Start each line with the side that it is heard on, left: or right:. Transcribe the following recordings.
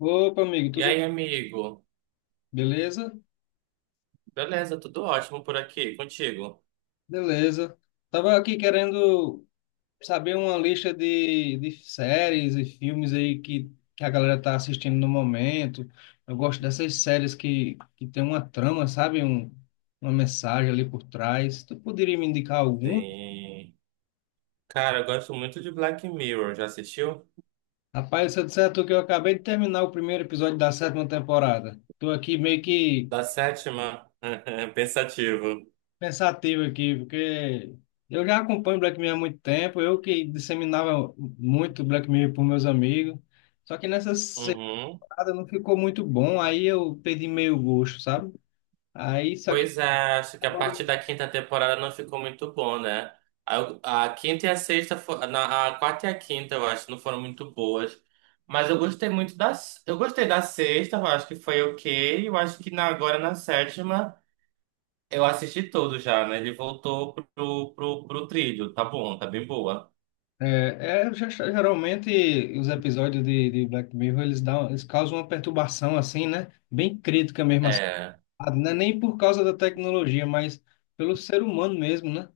left: Opa, amigo,
right: E
left: tudo
right: aí, amigo?
left: beleza?
right: Beleza, tudo ótimo por aqui, contigo?
left: Beleza. Tava aqui querendo saber uma lista de séries e filmes aí que a galera tá assistindo no momento. Eu gosto dessas séries que tem uma trama, sabe? Uma mensagem ali por trás. Tu poderia me indicar alguma?
right: Sim. Cara, eu gosto muito de Black Mirror, já assistiu?
left: Rapaz, se eu disser a tu que eu acabei de terminar o primeiro episódio da sétima temporada. Tô aqui meio que
right: Da sétima? Pensativo.
left: pensativo aqui, porque eu já acompanho Black Mirror há muito tempo, eu que disseminava muito Black Mirror para meus amigos, só que nessa
right: Uhum.
left: temporada não ficou muito bom, aí eu perdi meio gosto, sabe? Aí, só que
right: Pois é, acho que a
left: agora,
right: partir da quinta temporada não ficou muito bom, né? A quinta e a sexta, a quarta e a quinta, eu acho, não foram muito boas. Mas eu gostei muito das. Eu gostei da sexta, eu acho que foi ok. Eu acho que na, agora na sétima. Eu assisti todo já, né? Ele voltou pro trilho. Tá bom, tá bem boa.
left: geralmente os episódios de Black Mirror, eles dão, eles causam uma perturbação assim, né? Bem crítica mesmo, assim,
right: É,
left: não é nem por causa da tecnologia, mas pelo ser humano mesmo, né?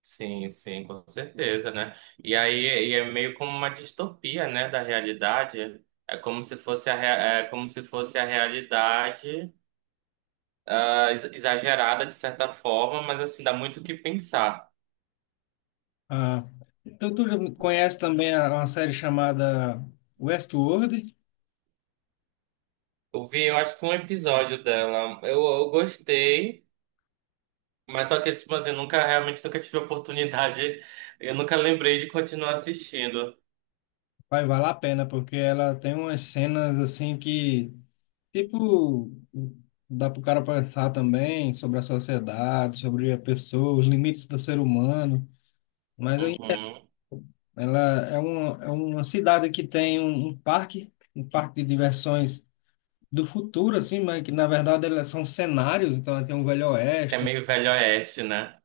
right: sim, sim, com certeza, né? E aí e é meio como uma distopia, né, da realidade. É como se fosse é como se fosse a realidade exagerada de certa forma, mas assim, dá muito o que pensar.
left: Ah, então tu já conhece também uma série chamada Westworld?
right: Eu vi, eu acho que um episódio dela. Eu gostei, mas só que, tipo assim, eu nunca realmente nunca tive oportunidade. Eu nunca lembrei de continuar assistindo.
left: Vai valer a pena, porque ela tem umas cenas assim que, tipo, dá pro cara pensar também sobre a sociedade, sobre a pessoa, os limites do ser humano. Mas aí,
right: Uhum.
left: ela é uma cidade que tem um parque de diversões do futuro, assim, mas que na verdade elas são cenários, então ela tem um Velho
right: É
left: Oeste.
right: meio velho oeste, né?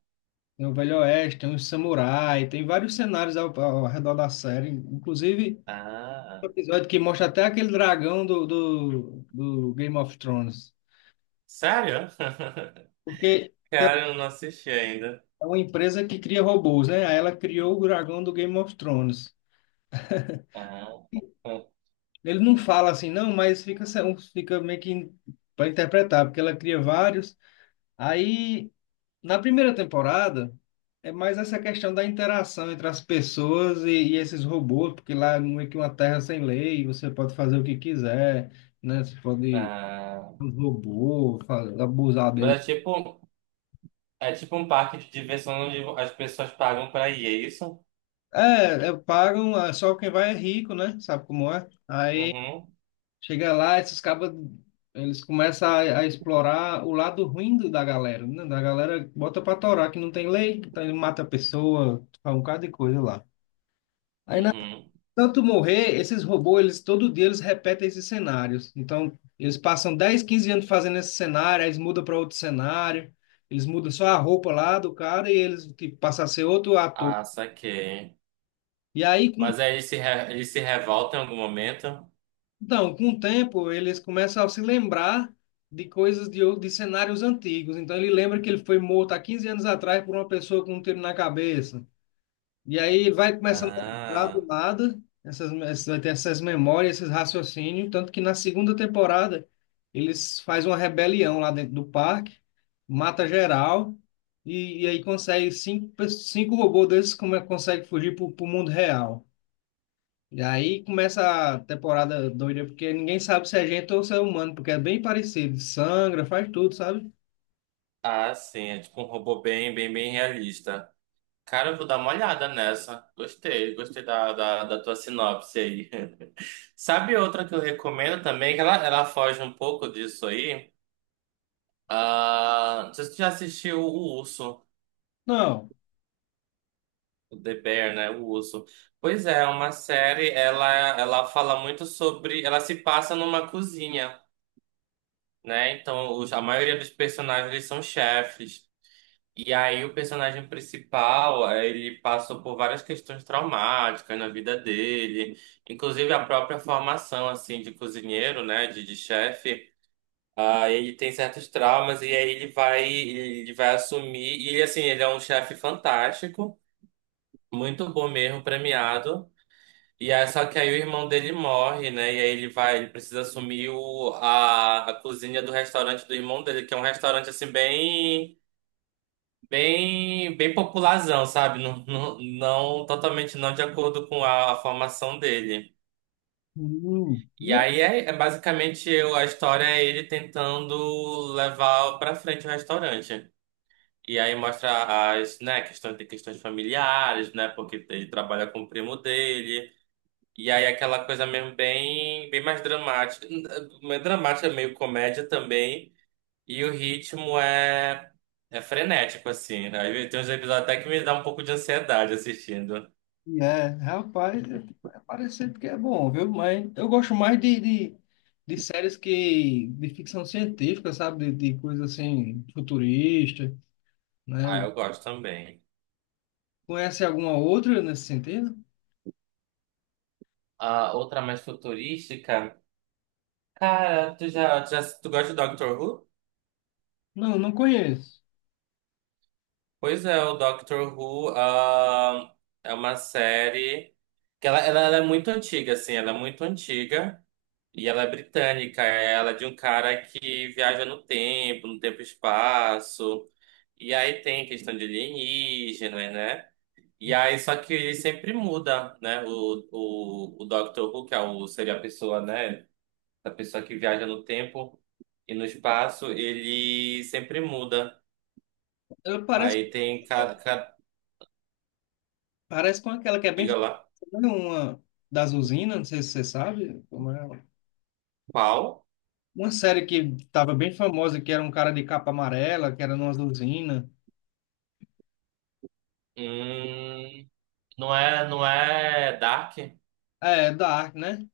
left: Tem o Velho Oeste, tem os samurai, tem vários cenários ao redor da série. Inclusive, um
right: Ah,
left: episódio que mostra até aquele dragão do Game of Thrones.
right: sério?
left: Porque tem
right: Cara, eu não assisti ainda.
left: uma empresa que cria robôs, né? Aí ela criou o dragão do Game of Thrones.
right: Ah, ah.
left: Ele não fala assim, não, mas fica, fica meio que para interpretar, porque ela cria vários. Aí Na primeira temporada, é mais essa questão da interação entre as pessoas e esses robôs, porque lá é meio que uma terra sem lei, você pode fazer o que quiser, né? Você pode
right: Ah.
left: abusar dele.
right: Mas é tipo um parque de diversão onde as pessoas pagam pra ir, é isso?
left: É, é, pagam, é, só quem vai é rico, né? Sabe como é? Aí
right: Uhum,
left: chega lá, esses cabas, eles começam a explorar o lado ruim da galera, né? Da galera bota pra torar que não tem lei, então ele mata a pessoa, faz um bocado de coisa lá. Aí na
right: uhum.
left: tanto morrer, esses robôs, eles todo dia eles repetem esses cenários. Então, eles passam 10, 15 anos fazendo esse cenário, aí eles mudam para outro cenário, eles mudam só a roupa lá do cara e eles tipo, passam a ser outro ator.
right: Ah, saquei.
left: E aí, com,
right: Mas aí eles se, eles se revolta em algum momento?
left: então, com o tempo, eles começam a se lembrar de coisas de cenários antigos. Então, ele lembra que ele foi morto há 15 anos atrás por uma pessoa com um tiro na cabeça. E aí vai começando a lembrar do
right: Ah,
left: nada, vai ter essas memórias, esses raciocínios, tanto que na segunda temporada eles fazem uma rebelião lá dentro do parque, mata geral, e aí consegue cinco robôs desses como é, consegue fugir pro mundo real. E aí começa a temporada doida, porque ninguém sabe se é gente ou se é humano, porque é bem parecido, sangra, faz tudo, sabe?
right: ah, sim, é tipo um robô bem, bem, bem realista. Cara, eu vou dar uma olhada nessa. Gostei, gostei da tua sinopse aí. Sabe outra que eu recomendo também, que ela foge um pouco disso aí? Ah, não sei se você já assistiu O Urso,
left: Não.
right: o The Bear, né? O Urso. Pois é, é uma série, ela fala muito sobre. Ela se passa numa cozinha, né? Então, a maioria dos personagens eles são chefes. E aí, o personagem principal, ele passou por várias questões traumáticas na vida dele, inclusive a própria formação, assim, de cozinheiro, né? De chefe. Ah, ele tem certos traumas e aí ele vai assumir. E ele, assim, ele é um chefe fantástico, muito bom mesmo, premiado. E aí, só que aí o irmão dele morre, né? E aí ele vai, ele precisa assumir a cozinha do restaurante do irmão dele, que é um restaurante, assim, bem, bem, bem popularzão, sabe? Totalmente não de acordo com a formação dele.
left: Hum.
right: E aí é, a história é ele tentando levar pra frente o restaurante. E aí mostra as, né, questões de questões familiares, né, porque ele trabalha com o primo dele. E aí aquela coisa mesmo bem, bem mais dramática, meio comédia também. E o ritmo é frenético assim, né? Aí tem uns episódios até que me dá um pouco de ansiedade assistindo.
left: É, rapaz, é parecer porque é bom, viu? Mas eu gosto mais de séries que de ficção científica, sabe? De coisa assim, futurista, né?
right: Ah, eu gosto também.
left: Conhece alguma outra nesse sentido?
right: A outra mais futurística, cara, tu gosta de Doctor Who?
left: Não, não conheço.
right: Pois é, o Doctor Who, ah, é uma série que ela é muito antiga, assim, ela é muito antiga e ela é britânica, ela é de um cara que viaja no tempo, no tempo e espaço, e aí tem questão de alienígena, né? E aí, só que ele sempre muda, né? O Doctor Who, que é o, seria a pessoa, né? A pessoa que viaja no tempo e no espaço, ele sempre muda.
left: Ela parece,
right: Aí tem cada,
left: parece com aquela que é bem
right: diga
left: famosa,
right: lá.
left: né? Uma das usinas, não sei se você sabe como é ela.
right: Qual?
left: Uma série que estava bem famosa, que era um cara de capa amarela, que era numa usina.
right: Hum, não é, não é Dark?
left: É, Dark, né?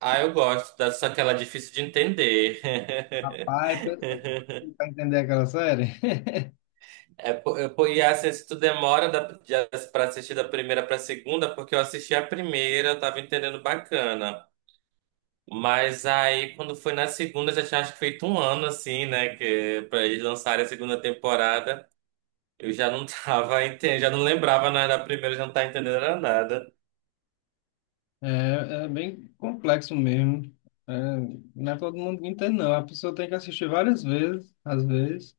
right: Ah, eu gosto, só que ela é difícil de entender.
left: Rapaz, pra tentar entender aquela série,
right: É, e assim, se tu demora pra assistir da primeira pra segunda, porque eu assisti a primeira, eu tava entendendo bacana. Mas aí, quando foi na segunda, já tinha acho que feito um ano, assim, né? Que, pra eles lançarem a segunda temporada, eu já não tava entendendo, já não lembrava nada da primeira, já não tava entendendo era nada.
left: é, é bem complexo mesmo. É, não é todo mundo que entende, não. A pessoa tem que assistir várias vezes, às vezes.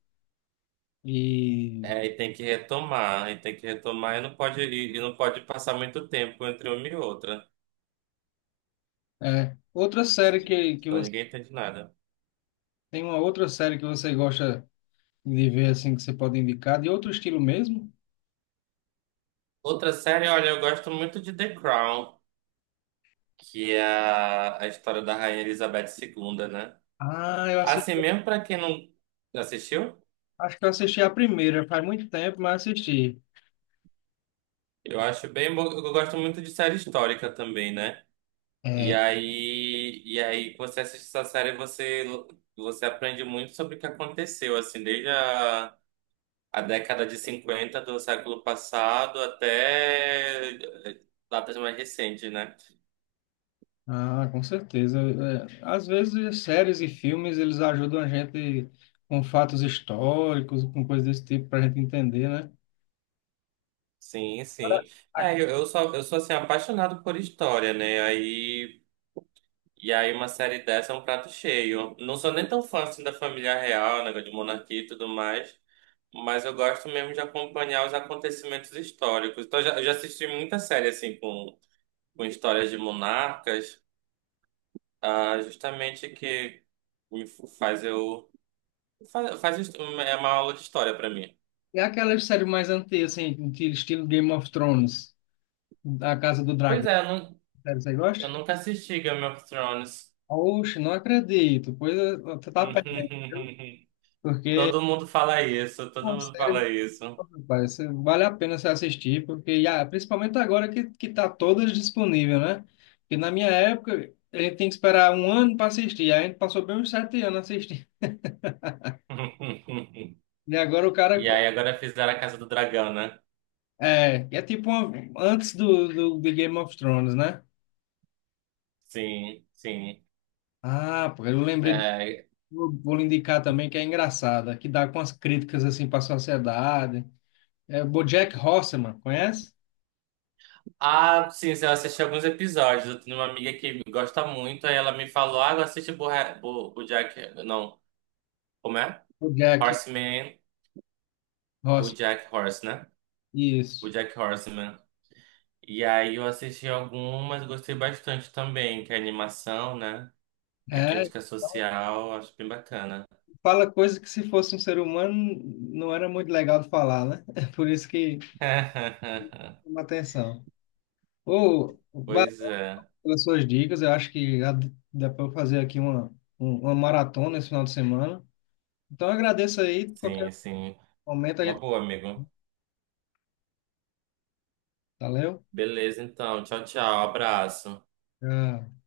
left: E
right: É, e tem que retomar, e tem que retomar e não pode, e não pode passar muito tempo entre uma e outra,
left: é, outra série que
right: senão
left: você
right: ninguém entende nada.
left: tem uma outra série que você gosta de ver assim que você pode indicar, de outro estilo mesmo?
right: Outra série, olha, eu gosto muito de The Crown, que é a história da Rainha Elizabeth II, né?
left: Ah, eu assisti,
right: Assim mesmo pra quem não assistiu,
left: acho que eu assisti a primeira, faz muito tempo, mas assisti.
right: eu acho bem, eu gosto muito de série histórica também, né? E aí você assiste essa série, você aprende muito sobre o que aconteceu, assim, desde a década de 50 do século passado até eh, datas mais recentes, né?
left: Ah, com certeza. É, às vezes, séries e filmes, eles ajudam a gente com fatos históricos, com coisas desse tipo, para a gente entender, né?
right: Sim,
left: Agora,
right: sim.
left: a-
right: É, eu sou assim, apaixonado por história, né? Aí, e aí uma série dessa é um prato cheio. Não sou nem tão fã assim da família real, negócio de monarquia e tudo mais, mas eu gosto mesmo de acompanhar os acontecimentos históricos. Então, eu já assisti muita série assim com histórias de monarcas, ah, justamente que me f- faz eu faz, é uma aula de história pra mim.
left: E aquelas séries mais antigas, assim, que estilo Game of Thrones, A Casa do
right: Pois
left: Dragão,
right: é,
left: série você gosta?
right: eu nunca assisti Game of Thrones.
left: Oxe, não acredito. Pois é, você tá perdendo, porque
right: Todo mundo fala isso,
left: é
right: todo
left: uma
right: mundo
left: série.
right: fala isso.
left: Rapaz, vale a pena você assistir, porque ah, principalmente agora que tá todas disponível, né? Porque na minha época, a gente tem que esperar um ano para assistir, aí a gente passou bem uns 7 anos assistindo. E agora o cara.
right: E aí agora fizeram a Casa do Dragão, né?
left: É, é tipo uma- antes de Game of Thrones, né?
right: Sim, sim.
left: Ah, pô, eu lembrei de.
right: É,
left: Vou lhe indicar também que é engraçada, que dá com as críticas assim para a sociedade. É BoJack Horseman, conhece?
right: ah, sim, eu assisti alguns episódios. Eu tenho uma amiga que gosta muito, aí ela me falou, ah, BoJack... Não, como é?
left: BoJack
right: Horseman,
left: Horseman,
right: BoJack Horse, né?
left: isso.
right: BoJack Horseman. E aí eu assisti algumas, gostei bastante também, que é animação, né? É
left: É,
right: crítica social, acho bem bacana.
left: fala coisa que se fosse um ser humano não era muito legal de falar, né? É por isso que chama atenção. Ô, valeu
right: Pois é,
left: pelas suas dicas, eu acho que dá para eu fazer aqui uma maratona esse final de semana. Então eu agradeço aí, qualquer
right: sim, sim.
left: momento a
right: Uma
left: gente...
right: boa, amigo.
left: Valeu?
right: Beleza, então. Tchau, tchau. Abraço.
left: Tchau.